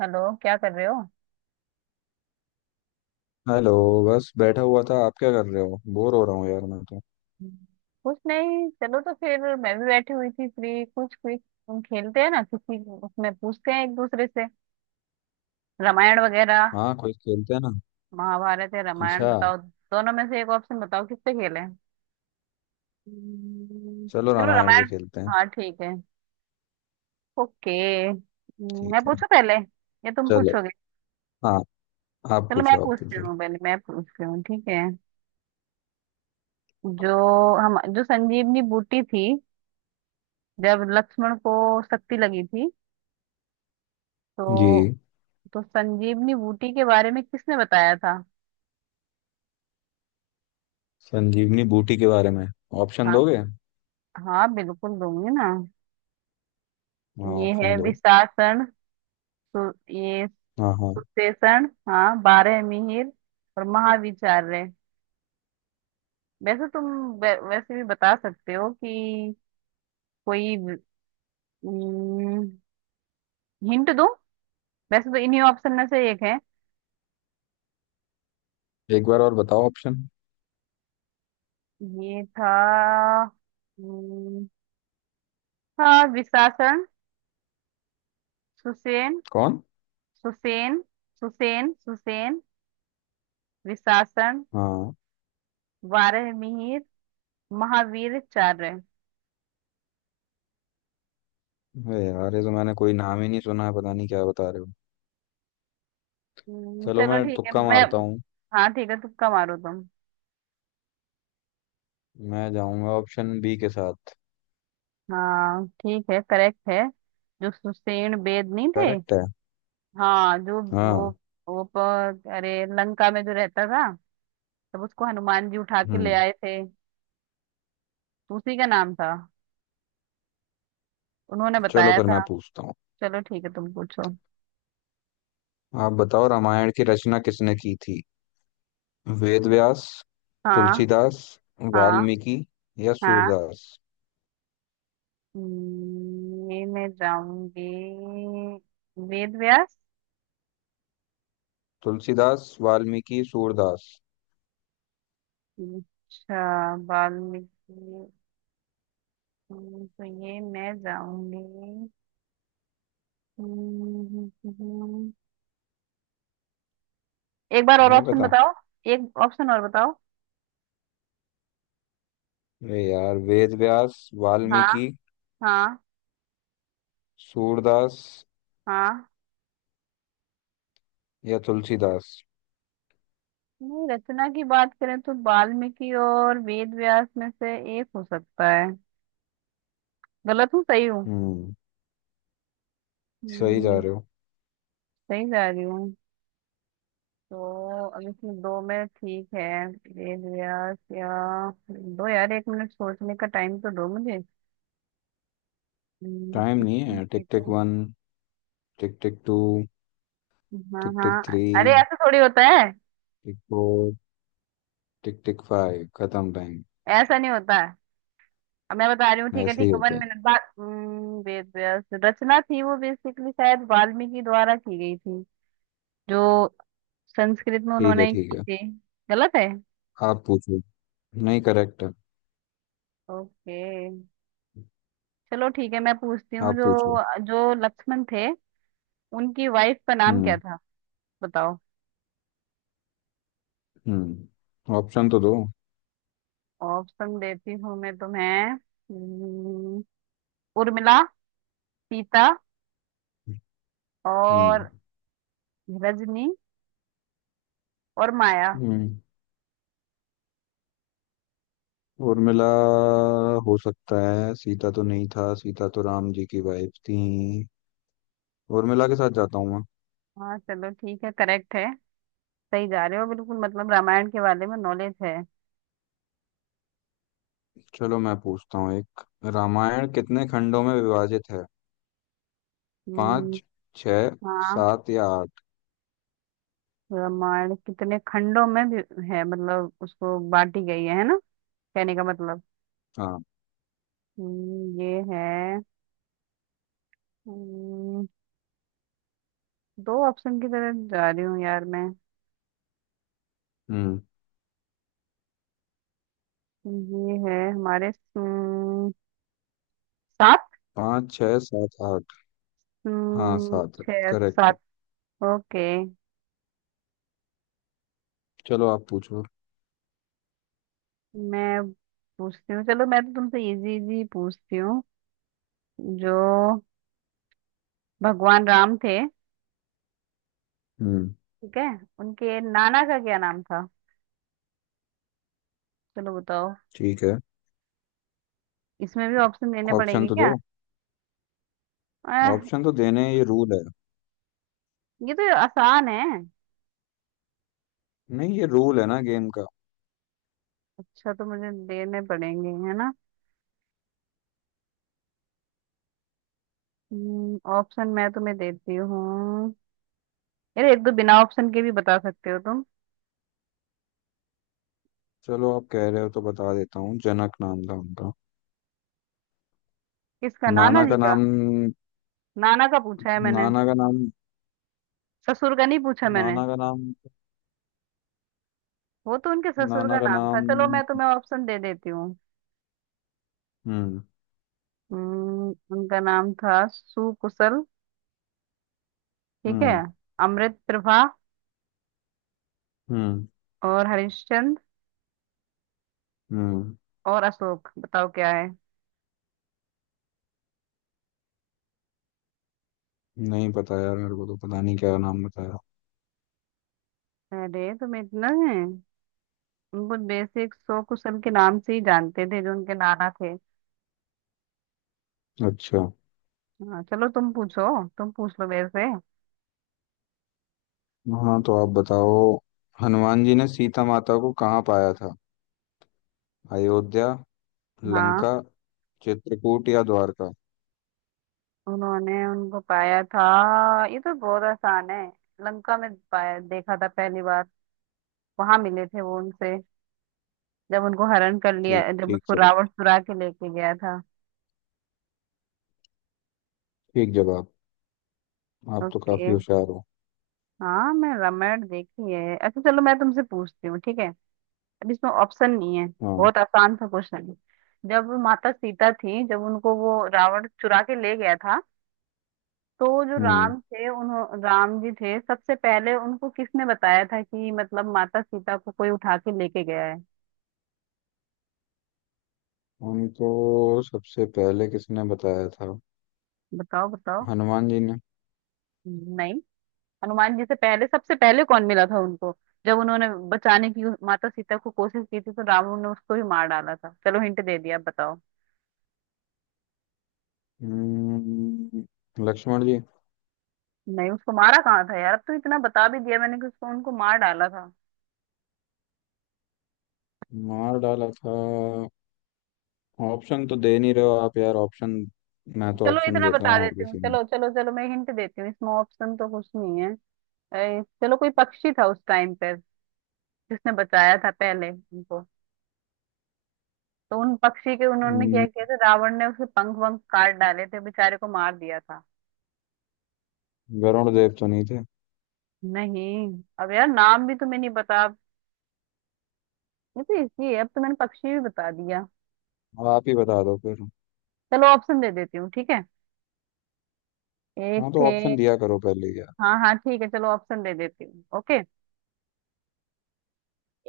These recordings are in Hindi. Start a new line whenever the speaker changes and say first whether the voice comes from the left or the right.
right: हेलो, क्या कर रहे हो।
left: हेलो। बस बैठा हुआ था। आप क्या कर रहे हो? बोर हो रहा हूँ यार मैं तो।
right: कुछ नहीं, चलो तो फिर मैं भी बैठी हुई थी फ्री। कुछ क्विज हम खेलते हैं ना, किसी उसमें पूछते हैं एक दूसरे से। रामायण वगैरह।
left: हाँ, कोई खेलते हैं ना।
right: महाभारत या रामायण
left: अच्छा।
right: बताओ, दोनों में से एक ऑप्शन बताओ किस पे खेलें। हम्म,
left: चलो
right: चलो
left: रामायण पे
right: रामायण।
left: खेलते हैं।
right: हाँ ठीक है। ओके।
left: ठीक
right: मैं
left: है।
right: पूछूं पहले या तुम
left: चलो।
right: पूछोगे?
left: हाँ, आप
right: चलो मैं
left: पूछो आप
right: पूछती
left: पूछो।
right: हूँ, पहले मैं पूछती हूँ, ठीक है। जो हम, जो संजीवनी बूटी थी, जब लक्ष्मण को शक्ति लगी थी तो
left: जी।
right: तो संजीवनी बूटी के बारे में किसने बताया था?
left: संजीवनी बूटी के बारे में। ऑप्शन
right: हाँ,
left: दोगे?
right: हाँ बिल्कुल दूंगी ना।
left: हाँ,
right: ये
left: ऑप्शन
right: है
left: दो।
right: विशासन, सु, ये
left: हाँ हाँ।
right: सुशेषण, हाँ बारह मिहिर और महाविचार्य। वैसे तुम वैसे भी बता सकते हो कि, कोई हिंट दूं? वैसे तो इन्हीं ऑप्शन में से एक है।
left: एक बार और बताओ ऑप्शन।
right: ये था। हम्म, हाँ विशासन, सुसेन
left: कौन?
right: सुसेन, सुसेन सुसेन विशासन,
left: हाँ।
right: बारह मिहिर, महावीर चार है।
left: अरे यार, ये तो मैंने कोई नाम ही नहीं सुना है, पता नहीं क्या बता रहे हो। चलो
right: चलो
left: मैं
right: ठीक है
left: तुक्का
right: मैं।
left: मारता हूँ।
right: हाँ ठीक है, तुक्का मारो तुम।
left: मैं जाऊंगा ऑप्शन बी के साथ।
right: हाँ ठीक है, करेक्ट है। जो सुषेण बेद नहीं थे।
left: करेक्ट है।
right: हाँ, जो वो,
left: हाँ।
right: अरे लंका में जो रहता था, तब उसको हनुमान जी उठा के ले
left: हम्म।
right: आए थे, तो उसी का नाम था, उन्होंने
left: चलो
right: बताया
left: फिर मैं
right: था।
left: पूछता हूँ।
right: चलो ठीक है, तुम पूछो।
left: आप बताओ, रामायण की रचना किसने की थी? वेद व्यास,
right: हाँ।
left: तुलसीदास,
right: हाँ।
left: वाल्मीकि या
right: हाँ।
left: सूरदास?
right: ये मैं जाऊंगी वेद व्यास।
left: तुलसीदास, वाल्मीकि, सूरदास।
right: अच्छा वाल्मीकि। तो ये मैं जाऊंगी। हम्म, हम्म, हम्म। एक बार और
left: नहीं
right: ऑप्शन
left: पता।
right: बताओ। एक ऑप्शन और बताओ।
left: अरे यार, वेद व्यास,
right: हाँ।
left: वाल्मीकि,
right: हाँ।
left: सूरदास
right: हाँ।
left: या तुलसीदास।
right: नहीं, रचना की बात करें तो वाल्मीकि और वेद व्यास में से एक हो सकता है। गलत हूँ, सही हूँ?
left: हम्म। सही जा
right: हम्म,
left: रहे हो।
right: सही जा रही हूँ। तो अब इसमें दो में, ठीक है, वेद व्यास या। दो यार, 1 मिनट सोचने का टाइम तो दो मुझे।
left: टाइम नहीं है। टिक
right: ठीक
left: टिक
right: है।
left: वन। Tick tick two.
right: हाँ
left: टिक टिक
right: हाँ,
left: थ्री।
right: अरे ऐसा थोड़ी होता है।
left: Tick four. Tick tick five, खत्म टाइम।
right: ऐसा नहीं होता है, अब मैं बता रही हूँ। ठीक है
left: ऐसे ही
right: ठीक है, वन
left: होता है।
right: मिनट बाद वेद व्यास रचना थी वो, बेसिकली शायद वाल्मीकि द्वारा की गई थी, जो संस्कृत में
left: ठीक है
right: उन्होंने
left: ठीक
right: की
left: है।
right: थी। गलत है।
left: आप पूछो। नहीं, करेक्ट है।
right: ओके, चलो ठीक है मैं पूछती हूँ।
left: आप पूछो।
right: जो जो लक्ष्मण थे, उनकी वाइफ का नाम क्या
left: हम्म।
right: था? बताओ।
left: ऑप्शन तो दो।
right: ऑप्शन देती हूँ मैं तुम्हें। हम्म, उर्मिला, सीता
left: हम्म।
right: और रजनी और माया।
left: हम्म। उर्मिला। हो सकता है। सीता तो नहीं था, सीता तो राम जी की वाइफ थी। उर्मिला के साथ जाता हूँ मैं।
right: हाँ चलो, ठीक है करेक्ट है। सही जा रहे हो बिल्कुल, मतलब रामायण के बारे में नॉलेज है।
left: चलो मैं पूछता हूँ एक। रामायण कितने खंडों में विभाजित है?
right: हम्म,
left: पाँच, छः,
right: हाँ।
left: सात या आठ?
right: रामायण कितने खंडों में भी है, मतलब उसको बांटी गई है ना? कहने का मतलब।
left: हाँ।
right: ये है। हम्म, दो ऑप्शन की तरफ जा रही हूँ यार मैं।
left: हम्म।
right: ये है हमारे, सात।
left: पाँच, छः, सात, आठ। हाँ, सात है
right: छः,
left: करेक्ट।
right: सात। ओके,
left: चलो आप पूछो।
right: मैं पूछती हूँ। चलो मैं तो तुमसे इजी इजी पूछती हूँ। जो भगवान राम थे,
left: हम्म।
right: ठीक है, उनके नाना का क्या नाम था? चलो बताओ।
left: ठीक है।
right: इसमें भी ऑप्शन देने
left: ऑप्शन
right: पड़ेंगे
left: तो
right: क्या?
left: दो।
right: आह,
left: ऑप्शन तो देने, ये रूल है।
right: ये तो आसान है।
left: नहीं, ये रूल है ना गेम का।
right: अच्छा, तो मुझे देने पड़ेंगे, है ना? ऑप्शन मैं तुम्हें देती हूँ। अरे एक दो बिना ऑप्शन के भी बता सकते हो तुम।
left: चलो आप कह रहे हो तो बता देता हूँ, जनक नाम था उनका।
right: किसका? नाना
left: नाना
right: जी
left: का
right: का,
left: नाम।
right: नाना का पूछा है मैंने।
left: नाना का नाम।
right: ससुर का नहीं पूछा मैंने,
left: नाना का नाम।
right: वो तो उनके ससुर का
left: नाना का
right: नाम था।
left: नाम।
right: चलो मैं तुम्हें ऑप्शन दे देती हूँ।
left: हम्म।
right: उनका नाम था सुकुशल, ठीक है,
left: हम्म।
right: अमृत प्रभा
left: हम्म।
right: और हरिश्चंद्र
left: हम्म।
right: और अशोक। बताओ क्या है?
left: नहीं पता यार, मेरे को तो पता नहीं क्या नाम बताया।
right: अरे तुम्हें इतना है। उनको बेसिक सो कुशल के नाम से ही जानते थे, जो उनके नाना थे।
left: अच्छा।
right: हाँ चलो तुम पूछो, तुम पूछ लो मेरे से।
left: हाँ तो आप बताओ, हनुमान जी ने सीता माता को कहाँ पाया था? अयोध्या,
right: हाँ,
left: लंका, चित्रकूट या द्वारका?
right: उन्होंने उनको पाया था। ये तो बहुत आसान है। लंका में पाया, देखा था पहली बार। वहां मिले थे वो उनसे, जब उनको हरण कर लिया,
left: ठीक
right: जब
left: ठीक
right: उसको
left: सर।
right: रावण चुरा के लेके गया था।
left: ठीक जवाब। आप तो काफी
right: ओके।
left: होशियार हो।
right: हाँ, मैं रामायण देखी है। अच्छा चलो, मैं तुमसे पूछती हूँ, ठीक है? अब इसमें ऑप्शन नहीं है,
left: हाँ।
right: बहुत आसान सा क्वेश्चन है। जब माता सीता थी, जब उनको वो रावण चुरा के ले गया था, तो जो
left: हम्म।
right: राम थे, उन्हों राम जी थे, सबसे पहले उनको किसने बताया था कि, मतलब, माता सीता को कोई उठा के लेके गया है?
left: उनको सबसे पहले किसने बताया था?
right: बताओ बताओ।
left: हनुमान जी ने।
right: नहीं। हनुमान जी से पहले सबसे पहले कौन मिला था उनको, जब उन्होंने बचाने की माता सीता को कोशिश की थी, तो रावण ने उसको ही मार डाला था। चलो हिंट दे दिया, अब बताओ।
left: हम्म, लक्ष्मण जी।
right: नहीं, उसको मारा कहाँ था यार, अब तो इतना बता भी दिया मैंने कि उसको, उनको मार डाला था।
left: मार डाला था? ऑप्शन तो दे नहीं रहे हो आप यार, ऑप्शन। मैं तो
right: चलो
left: ऑप्शन
right: इतना
left: देता
right: बता
left: हूँ हर
right: देती हूँ।
left: किसी में।
right: चलो चलो चलो, मैं हिंट देती हूँ। इसमें ऑप्शन तो कुछ नहीं है। चलो कोई पक्षी था उस टाइम पे, जिसने बचाया था पहले उनको। तो उन पक्षी के उन्होंने क्या
left: हम्म,
right: किया था, रावण ने उसे पंख वंख काट डाले थे, बेचारे को मार दिया था।
left: वरुण देव तो नहीं थे?
right: नहीं, अब यार नाम भी तुम्हें नहीं पता अब। ये तो इसी है, अब तो मैंने पक्षी भी बता दिया।
left: आप ही बता दो फिर।
right: चलो ऑप्शन दे देती हूँ, ठीक है। एक
left: हाँ तो
right: थे।
left: ऑप्शन दिया करो पहले यार।
right: हाँ हाँ ठीक है, चलो ऑप्शन दे देती हूँ। ओके,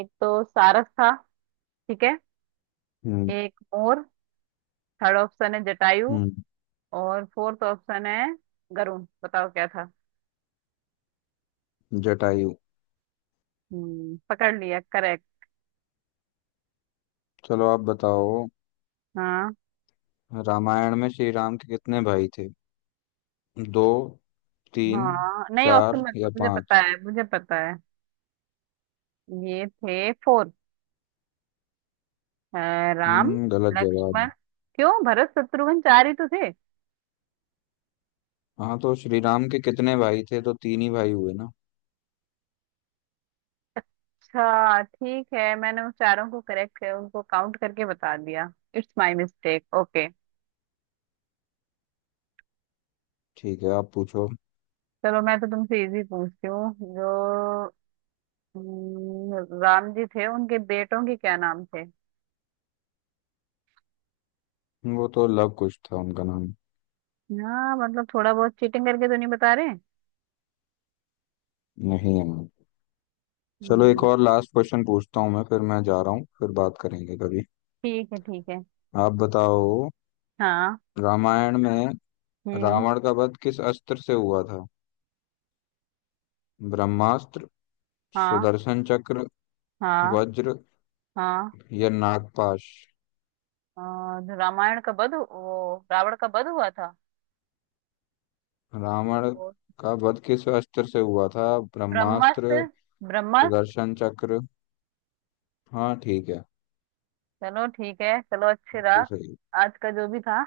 right: एक तो सारस था, ठीक है,
left: हम्म।
right: एक मोर, थर्ड ऑप्शन है जटायु,
left: हम्म।
right: और फोर्थ ऑप्शन है गरुण। बताओ क्या था?
left: जटायु।
right: हम्म, पकड़ लिया, करेक्ट।
left: चलो आप बताओ।
right: हाँ
left: रामायण में श्री राम के कितने भाई थे? दो, तीन,
right: हाँ, नहीं ऑप्शन
left: चार
right: मत दो,
left: या
right: मुझे पता
left: पांच?
right: है, मुझे पता है। ये थे फोर। राम,
left: हम्म। गलत जवाब
right: लक्ष्मण,
left: है।
right: क्यों भरत शत्रुघ्न, चार ही तो थे।
left: हाँ तो श्री राम के कितने भाई थे तो तीन ही भाई हुए ना।
right: अच्छा ठीक है, मैंने उस चारों को करेक्ट कर उनको काउंट करके बता दिया, इट्स माय मिस्टेक, ओके।
left: ठीक है, आप पूछो।
right: चलो मैं तो तुमसे इजी पूछती हूँ। जो राम जी थे, उनके बेटों के क्या नाम थे?
left: वो तो लव कुश था उनका नाम।
right: हाँ मतलब, थोड़ा बहुत चीटिंग करके तो नहीं बता रहे?
left: नहीं है। चलो एक
right: हम्म,
left: और लास्ट क्वेश्चन पूछता हूँ मैं, फिर मैं जा रहा हूँ, फिर बात करेंगे कभी।
right: ठीक है ठीक है।
left: आप बताओ,
right: हाँ।
left: रामायण में
right: हम्म।
left: रावण का वध किस अस्त्र से हुआ था? ब्रह्मास्त्र,
right: हाँ।
left: सुदर्शन चक्र,
right: हाँ।
left: वज्र
right: हाँ।
left: या नागपाश?
right: और रामायण का वध वो रावण का वध हुआ था।
left: रावण
right: वो
left: का वध किस अस्त्र से हुआ था?
right: ब्रह्मास्त्र,
left: ब्रह्मास्त्र,
right: ब्रह्मास्त्र।
left: सुदर्शन चक्र। हाँ ठीक है।
right: चलो ठीक है, चलो अच्छी
left: बिल्कुल
right: रहा
left: सही।
right: आज का जो भी था।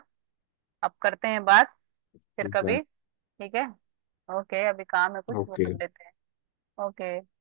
right: अब करते हैं बात फिर
left: ठीक है।
right: कभी। ठीक है। ओके, अभी काम है कुछ, वो
left: ओके।
right: कर लेते हैं। ओके।